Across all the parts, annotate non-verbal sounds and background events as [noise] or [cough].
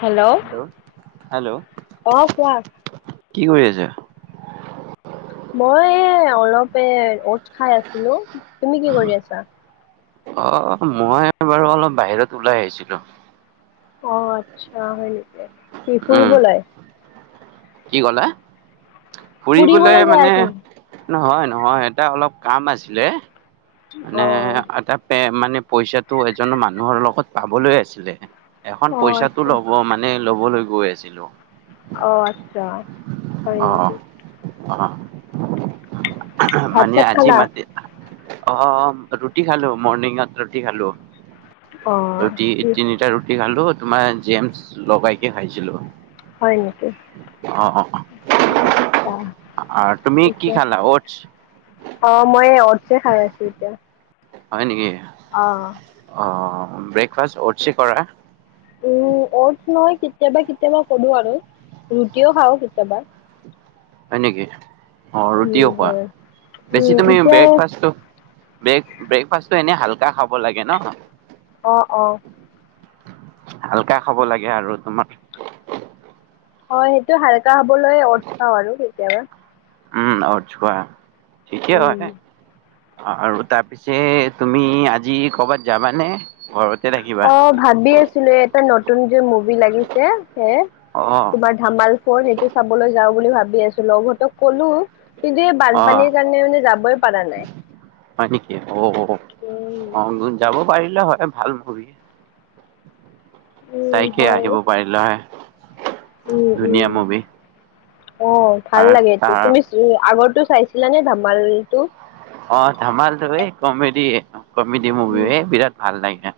Hello hello অ কোৱা? কি কৰি আছা? মই এ অলপ এ ওটচ্ খাই আছিলো, তুমি কি কৰি আছা? অ মই বাৰু অলপ বাহিৰত ওলাই আহিছিলো। অ আচ্ছা হয় নেকি, কি উম, ফুৰিবলৈ? কি ক'লা ফুৰিবলৈ যাই মানে, আছো নেকি নহয় নহয় এটা অলপ কাম আছিলে। মানে অ আধা পে মানে পইচাটো এজন মানুহৰ লগত পাবলৈ আছিলে। এখন অ পইচাটো আচ্ছা ল'ব মানে ল'বলৈ গৈ আছিলো। অ আচ্ছা হয় অ' নেকি। অ' ভাত মানে চাত আজি খালা মতি অ ৰুটি খালো মৰ্ণিঙত ৰুটি খালো, অ ৰুটি তিনিটা ৰু- ৰুটি খালো তোমাৰ জেমছ লগাইকে খাইছিলো। হয় নেকি। অ অ' আচ্ছা আৰু তুমি কি এতিয়া খালা ওটচ্ অ মই অটচ্ য়ে খাই আছো এতিয়া। হয় নেকি? অ অ ব্ৰেকফাষ্ট অতচে কৰা উম অতচ নহয় কেতিয়াবা কেতিয়াবা কৰো আৰু ৰুটিও খাওঁ কেতিয়াবা হয় নেকি অ ৰুটিও উম খোৱা হয় বেছি উম তুমি এতিয়া ব্ৰেকফাষ্টটো ব্ৰে ব্ৰেকফাষ্টটো এনেই হালকা খাব লাগে ন অ অ হালকা খাব লাগে আৰু তোমাৰ হয় সেইটো হালকা হবলৈ অটচ খাওঁ আৰু কেতিয়াবা ওম অটচ খোৱা ঠিকেই উম। হয় আৰু তাৰপিছে তুমি আজি কৰ'বাত যাবানে ঘৰতে থাকিবা অ' ভাবি আছিলো এই এটা নতুন যে মুভি লাগিছে সে অ ধামাল ফৰ সেইটো চাবলৈ যাওঁ বুলি ভাবি আছো লগ হতক ক'লো কিন্তু এই অ' বানপানীৰ কাৰণে মানে যাবই পাৰা নাই হয় নেকি অ' অ যাব পাৰিলা হয় ভাল মুভি উম চাইকে হয় আহিব পাৰিলা হয় উম উম। ধুনীয়া মুভি অ ভাল আৰু লাগে এইটো তাৰ তুমি আগৰটো চাইছিলা নে ধামালটো অ ধামাল টো এ কমেডি কমেডি মুভি উম। এ বিৰাট ভাল লাগে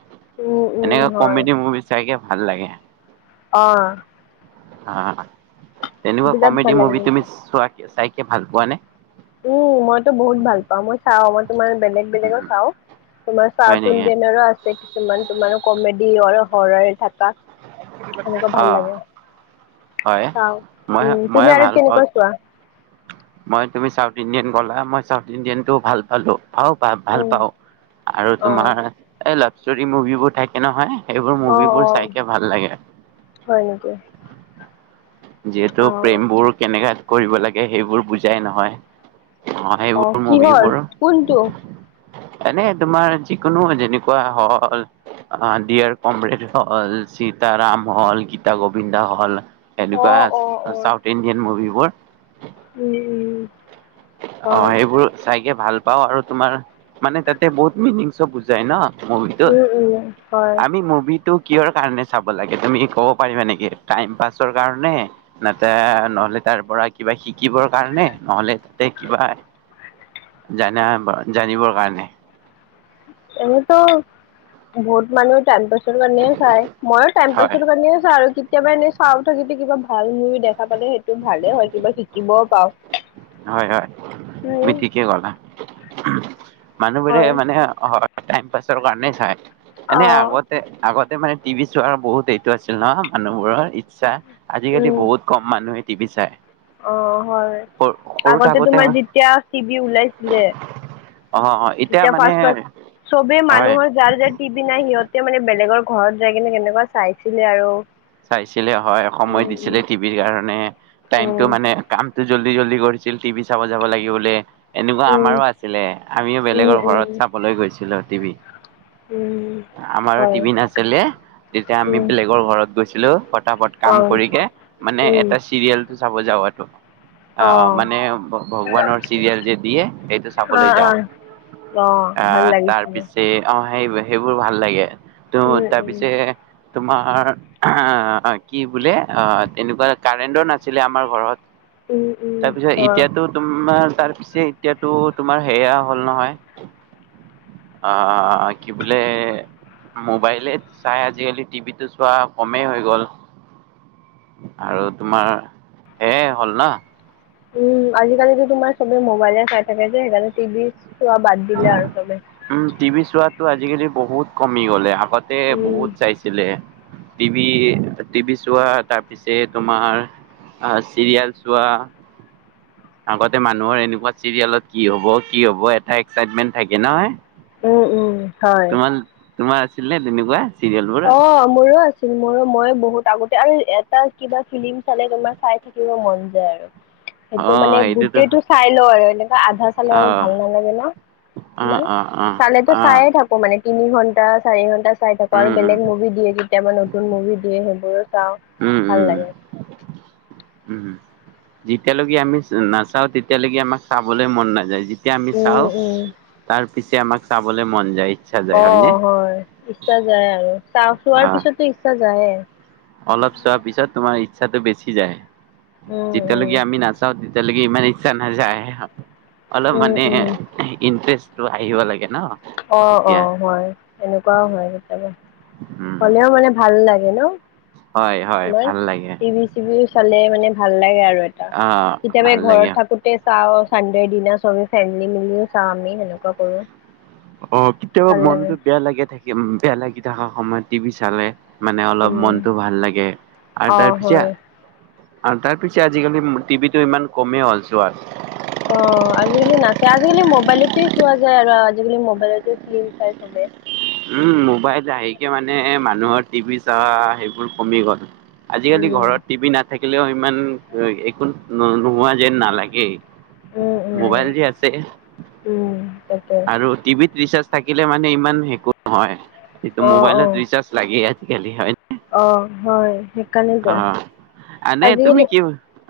উম উম এনেকা হয় কমেডি মুভি চাইকে ভাল লাগে অ অহ তেনেকুৱা বিৰাট কমেডি ভাল লাগে মুভি তুমি কিন্তু। চোৱা চাইকে ভাল পোৱা নে উম মইতো বহুত ভাল পাওঁ মই চাওঁ মই তোমাৰ বেলেগ বেলেগ চাওঁ তোমাৰা হয় চাউট নেকি ইণ্ডিয়ান ৰো আছে কিছুমান তোমাৰ কমেডি হৰাৰ থকা এনেকুৱা অ ভাল লাগে হয় চাও মই উম মইয়ে তুমি আৰু ভাল পাওঁ। কেনেকুৱা চোৱা মই তুমি চাউথ ইণ্ডিয়ান গোলে মই চাউথ ইণ্ডিয়ানটো ভাল পালো অ পাও ভাল উম পাওঁ আৰু তোমাৰ অ এই লাভ ষ্টৰি মুভিবোৰ থাক কে নহয় এইবোৰ অ অ মুভিবোৰ চাইকে ভাল লাগে হয় নেকি যিহেতু অ প্ৰেমবোৰ কেনেকা কৰিব লাগে সেইবোৰ বুজাই নহয় অ সেইবোৰ কিহৰ মুভিবোৰ কোনটো এনে তোমাৰ যিকোনো যেনেকুৱা হল অ দিয়াৰ কমৰেড হল সীতাৰাম হল গীতা গোবিন্দা হল অ এনেকুৱা অ অ চাউথ ইণ্ডিয়ান মুভিবোৰ উম উম অ হয় সেইবোৰ চাইকে ভাল পাও আৰু তোমাৰ মানে তাতে বহুত মিনিংচো বুজাই ন মুভিটোত উম উম হয় আমি মুভিটোক কিহৰ কাৰণে চাব লাগে তুমি ক'ব পাৰিবা নেকি টাইম পাছৰ কাৰণে নাতে নহলে তাৰ পৰা কিবা শিকিবৰ কাৰণে নহলে নে কিবা জানা জানিবৰ কাৰণে এনেতো ভোট মানুহ টাইম পাছ [unintelligible] [unintelligible] মইও টাইম হয় পাছৰ কাৰণে চাও আৰু কেতিয়াবা এনেই চাউথৰ যদি কিবা ভাল মুভি দেখা পালে সেইটো ভালে হয় কিবা শিকিবও পাওঁ হয় হয় তুমি উম ঠিকে কলা মানুহবোৰে হয় মানে হয়। টাইম পাছৰ কাৰণে চাই অ এনেই আগত আগতে মানে টিভি চোৱাৰ বহুত এইটো আছিল ন মানুহবোৰৰ ইচ্ছা আজিকালি উম বহুত কম মানুহে টিভি চায় অ হয় আগতে থাকোতে তোমাৰ যেতিয়া টিভি ওলাইছিলে অ হয় এতিয়া তেতিয়া মানে ফাষ্ট ফাষ্ট চবে মানুহৰ যাৰ যাৰ টিভি নাই সিহঁতে মানে বেলেগৰ ঘৰত যাই কিনে কেনেকুৱা চাইছিলে আৰু চাইছিলে হয় সময় দিছিলে উম টিভিৰ কাৰণে টাইম টো উম মানে কাম টো জল্দি জল্দি কৰিছিল টিভি চাব যাব লাগিব বোলে। এনেকুৱা উম আমাৰো আছিলে, আমিও উম বেলেগৰ উম উম ঘৰত চাবলৈ গৈছিলোঁ টিভি। উম আমাৰো হয় টিভি নাছিলে তেতিয়া আমি উম বেলেগৰ ঘৰত গৈছিলো। পতাপত অ কাম কৰি কিনে মানে উম এটা চিৰিয়েলটো চাব যাওঁ আৰু। অ আহ মানে ভগৱানৰ চিৰিয়েল যে দিয়ে সেইটো অ চাবলৈ যাওঁ। অ অঁ ভাল আহ লাগিছিলে তাৰপিছে অ সেই সেইবোৰ ভাল লাগে। তো তাৰপিছে তোমাৰ, অ কি বোলে অ তেনেকুৱা কাৰেণ্টৰ নাছিলে আমাৰ ঘৰত। তাৰপিছত এতিয়াতো তোমাৰ তাৰ পিছে এতিয়াতো তোমাৰ সেয়া হ'ল নহয় আহ কি বোলে মোবাইলে চাই আজিকালি টিভিটো চোৱা কমেই হৈ গ'ল। আৰু তোমাৰ হেয়ে হ'ল না। উম আজিকালিতো তোমাৰ চবে মোবাইলে চাই থাকে যে সেইকাৰণে টিভি চোৱা বাদ দিলে আৰু চবে। উম টিভি চোৱাটো আজিকালি বহুত কমি গ'লে, আগতে উম, বহুত চাইছিলে। টিভি টিভি চোৱা তাৰপিছে তোমাৰ অ', চিৰিয়েল চোৱা আগতে মানুহৰ এনেকুৱা চিৰিয়েলত কি হ'ব? কি হ'ব? এটা এক্সাইটমেণ্ট থাকে নহয় উম উম হয়। তোমাৰ তোমাৰ আছিল নে তেনেকুৱা? চিৰিয়েল বোৰত অ' মোৰো আছে। ছিল, মোৰো, মই বহুত আগতে আৰু এটা কিবা ফিল্ম চালে তোমাৰ চাই থাকিব মন যায় আৰু। সেইটো অ মানে সেইটোতো গোটেইটো চাই লওঁ আৰু, এনেকুৱা আধা চালে অ আৰু ভাল নালাগে ন। অ তোমাৰ? অ অ চালেটো অ চায়ে থাকোঁ। মানে তিনি ঘন্টা চাৰি ঘন্টা চাই থাকোঁ‌, উম আৰু উম বেলেগ মুভি দিয়ে, কেতিয়াবা নতুন মুভি দিয়ে সেইবোৰো চাওঁ, উম ভাল উম লাগে। উম হম। যেতিয়ালৈকে আমি নাচাওঁ তেতিয়ালৈকে আমাৰ চাবলৈ মন নাযায় যে তিয়া আমি উম চাওঁ, উম তাৰ পিছে আমাক চাবলৈ মন যায়। ইচ্ছা যায় হয়নে অ', হয়, ইচ্ছা যায় আৰু, অ চা-চোৱাৰ পিছতো ইচ্ছা যায়ে। অলপ চোৱাৰ পিছত তোমাৰ ইচ্ছাটো বেছি যায়, উম উম যেতিয়ালৈকে আমি নাচাওঁ তে তিয়ালেকে ইমান ইচ্ছা নাযায়, অলপ উম মানে উম ইনটাৰেষ্ট টো আহিব লাগে ন। তেতিয়া অ'-অ', হয়, এনেকুৱাও হয় কেতিয়াবা। উম হলেও মানে ভাল লাগে ন, হয় হয় তোমাৰ? ভাল লাগে টিভি চিভিও চালে মানে ভাল লাগে আৰু এটা, অ কেতিয়াবা ভাল এই লাগে ঘৰত থাকো তে চাওঁ, চানডেৰ দিনা চবে ফেমিলি মিলিয়ে চাওঁ আমি সেনেকুৱা কৰোঁ‌। অ', কেতিয়াবা মনটো বেয়া লাগে থাকি, বেয়া লাগি থকা সময়ত টিভি চালে মানে অলপ উম মনতটো ভাল লাগে, আৰু অ তাৰ হয় পিছত আৰু তাৰ পিছে আজিকালি টিভিটো ইমান কমেই হ'ল আৰু চোৱা। অ', আজিকালি নাচাই, আজিকালি মবাইলতে চোৱা যায় আৰু, আজিকালি মবাইলতে ফিল্ম চাই চবে। উম, মোবাইল আহকে মানে মানুহৰ টিভি চোৱা সেইবোৰ কমি গ'ল। আজিকালি উম ঘৰত টিভি নাথাকিলেও ইমান একো ন-নোহোৱা যেন নালাগেই। উম উম মোবাইল যে আছে, উম তাকে আৰু টিভিত ৰিচাৰ্জ থাকিলে মানে ইমান একো নহয়, এইটো অ', মোবাইলত অ', ৰিচাৰ্জ লাগেই আজিকালি, হয় অ' হয়, সেইকাৰণেই দ অ' এনে তুমি আজিকালি, কি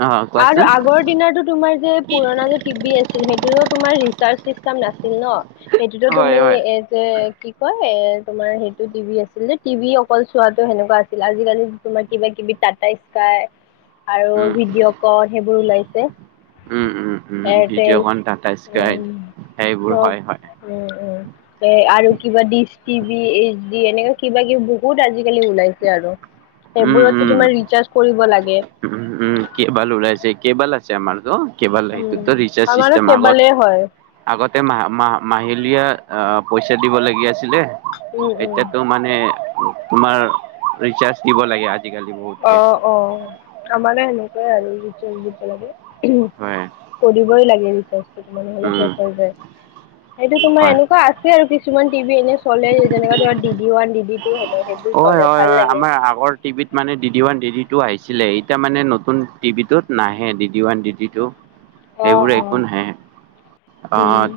অ' আৰু কোৱাচোন আগৰ দিনটো তোমাৰ যে পুৰণা যে টিভি আছিল সেইটোতো তোমাৰ ৰিচাৰ্জ চিষ্টেম নাছিল ন, সেইটোতো হয় তুমি হয় এ যে কি কয়, এ, তোমাৰ সেইটো টিভি আছিল যে, টিভি অকল চোৱাটো সেনেকুৱা আছিল, আজিকালি তোমাৰ কিবা-কিবি টাটা স্কাই আৰু উম ভিডিঅ' কন সেইবোৰ ওলাইছে। উম-উম-উম এয়াৰটেল ভিডিঅ'কন, টাটা স্কাই, উম সেইবোৰ চব হয় হয়। উম উম এ, আৰু কিবা ডিচ টিভি, এইচ ডি, এনেকা কিবা-কিবি বহুত আজিকালি ওলাইছে আৰু। সেইবোৰতো তুমাৰ ৰিচাৰ্জ কৰিব লাগে। উম-উম, কেবল উলাইছে, কেবল আছে আমাৰটো। কেবাল, উম সেইটোতো ৰিচাৰ্জ আমাৰো চিষ্টেম, আগত কেবলে হয় আগতে মা-মাহিলীয়ে পইচা দিব লাগি আছিলে, উম উম এতিয়াতো মানে নে, তোমাৰ ৰিচাৰ্জ দিব লাগে, আ অ'-অ', আমাৰে সেনেকুৱাই আৰু ৰিচাৰ্জ দিব লাগে। হয় কৰিবই লাগে ৰিচাৰ্জটো তোমাৰ, নহ'লে উম শেষ হৈ যায়। সেইটো তোমাৰ হয় এনেকুৱা আছে আৰু কিছুমান টিভি এনে চলে যেনেকুৱা তোমাৰ D D one D D two হেনো সেইবোৰ হয় চলে হয় ভাল হয় লাগে আমাৰ আগৰ টিভিত মানে D D one D D two আহিছিলে এতিয়া মানে নতুন টিভিটোত নাহে D D one D D two অ সেইবোৰ অ একো নাহে অ উম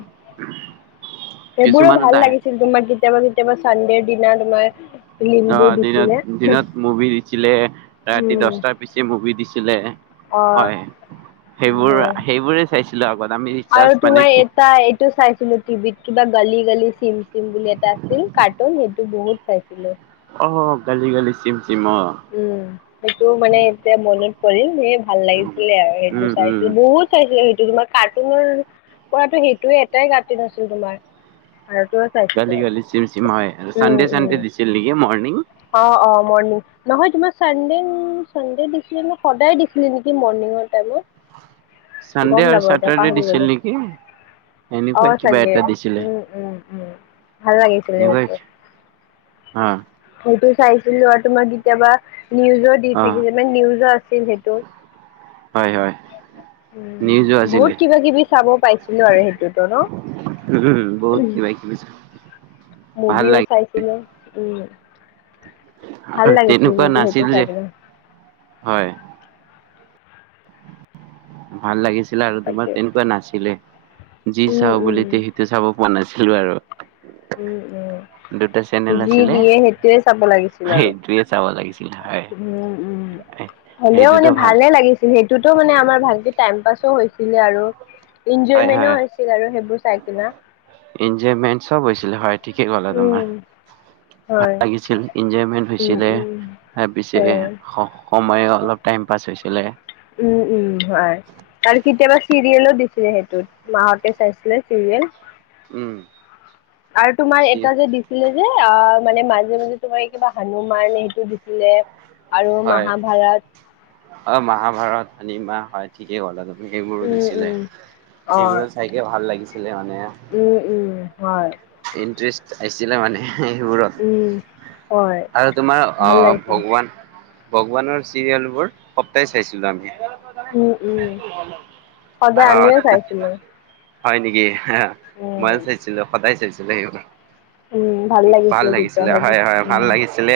সেইবোৰো ভাল লাগিছিল তোমাৰ কেতিয়াবা কেতিয়াবা চানডেৰ দিনা তোমাৰ অ ফিল্মবোৰ দিনত দিছিলে দিনত মুভি দিছিলে ৰাতি দহটাৰ পিছে মুভি দিছিলে অঁ হয় সেইবোৰ সেইবোৰে চাইছিলো আগত আমি আৰু ৰিচাৰ্জ মানে তোমাৰ কি এটা এইটো চাইছিলো টিভিত কিবা গালি গালি চিম চিম বুলি এটা আছিল কাৰ্টুন সেইটো বহুত চাইছিলো অঁ গালি গালি ছিম চিম অঁ উম সেইটো মানে এতিয়া মনত পৰিল সেইটো ভাল লাগিছিলে আৰু উম সেইটো উম চাইছিলো বহুত চাইছিল সেইটো তোমাৰ কাৰ্টুনৰ পৰাটো সেইটোয়ে এটাই কাৰ্টুন আছিল তোমাৰ ভাল তুমি গালি গালি চিম চিম হয় চানডে চানডে উম দিছিল নেকি মৰ্ণিং অ অ মৰ্ণিং নহয় তোমাৰ চানডে চানডে দিছিলে নে সদায় দিছিলে নেকি মৰিং টাইমত চানডে গম আৰু নাপাওঁ এতিয়া চেটাৰডে পাহৰি দিছিল গলোঁ নেকি এনেকুৱাই অ কিবা চানডে এটা দিছিলে উম উম উম ভাল লাগিছিলে এনেকুৱাই সেইটো অ সেইটো চাইছিলো আৰু তোমাক কেতিয়াবা নিউজত দি অ থাকিছিল মানে নিউজৰ আছিল সেইটো হয় হয় উম নিউজো বহুত আছিলে কিবা কিবি চাব পাইছিলো আৰু সেইটোতো ন উম বহুত কিবা কিবি ভাল মুভিও লাগে চাইছিলোঁ উম ভাল আৰু লাগিছিল তেনেকুৱা কিন্তু সেইটো নাছিল চাই যে কিনে হয় ভাল লাগিছিলে আৰু তোমাৰ তাকে তেনেকুৱা নাছিলে যি উম, চাওঁ উম, বুলি তে চাব প পৰা নাছিল বাৰু উম উম চেনেল যি আছিলে দিয়ে সেইটোৱে চাব লাগিছিল আৰু সেইটোৱে চাব লাগিব উম উম হ'লেও সেইটোতো মানে ভাল ভালে লাগিছিল সেইটোতো মানে আমাৰ ভালকে টাইম পাছো হৈছিলে আৰু এনজয়মেন্টও হৈছিল আৰু সেইবোৰ চাইকিনে ইঞ্জয়মেন্ত চব হৈছিলে হয় ঠিকেই কলা তোমাৰ উম ভাল হয় লাগিছিল এনজয়মেন্ট উম হৈছিলে উম তাৰ পিছে হয় স সময় অলপ টাইম পাছ হৈছিলে উম উম হয় আৰু কেতিয়াবা চিৰিয়েলো দিছিলে সেইটোত মাহতে চাইছিলে চিৰিয়েল উম আৰু তোমাৰ এটা যে যে অ মানে মাজে মাজে তোমাৰ কিবা হানু মাৰ নে সেইটো দিছিলে আৰু হয় মহাভাৰত অ মহাভাৰত শনিমাহ হয় ঠিকে ক'লা তুমি সেইবোৰো উম দিছিলে উম অ সেইবোৰ চাইকে ভাল লাগিছিলে মানে উম উম হয় ইন্টেৰেষ্ট আহিছিলে মানে সেইবোৰত উম হয় আৰু তোমাৰ ভাল আহ লাগিছে ভগৱান ভগৱানৰ চিৰিয়েলবোৰ সদায় চাইছিলোঁ আমি। উম উম সদায় আমিও চাইছিলো। অ হয় নেকি? হ মইও উম। চাইছিলো সদায় চাইছিলো সেইবোৰ। উম, ভাল তেতিয়া লাগিছিলে সেইবোৰ। হয় হয় ভাল উম, লাগিছিলে।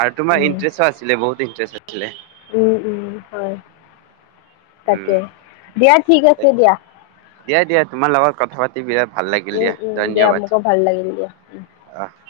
আৰু তোমাৰ উম। ইণ্টাৰেষ্টো আছিলে বহুত ইণ্টাৰেষ্ট আছিলে। উম উম হয়। উম তাকে দিয়া ঠিক আছে দিয়া। দিয়া দিয়া তোমাৰ লগত কথা পাতি বিৰাট ভাল লাগিল উম, দিয়া উম, দিয়া ধন্যবাদ, মোকো ভাল লাগিল দিয়া উম। অহ।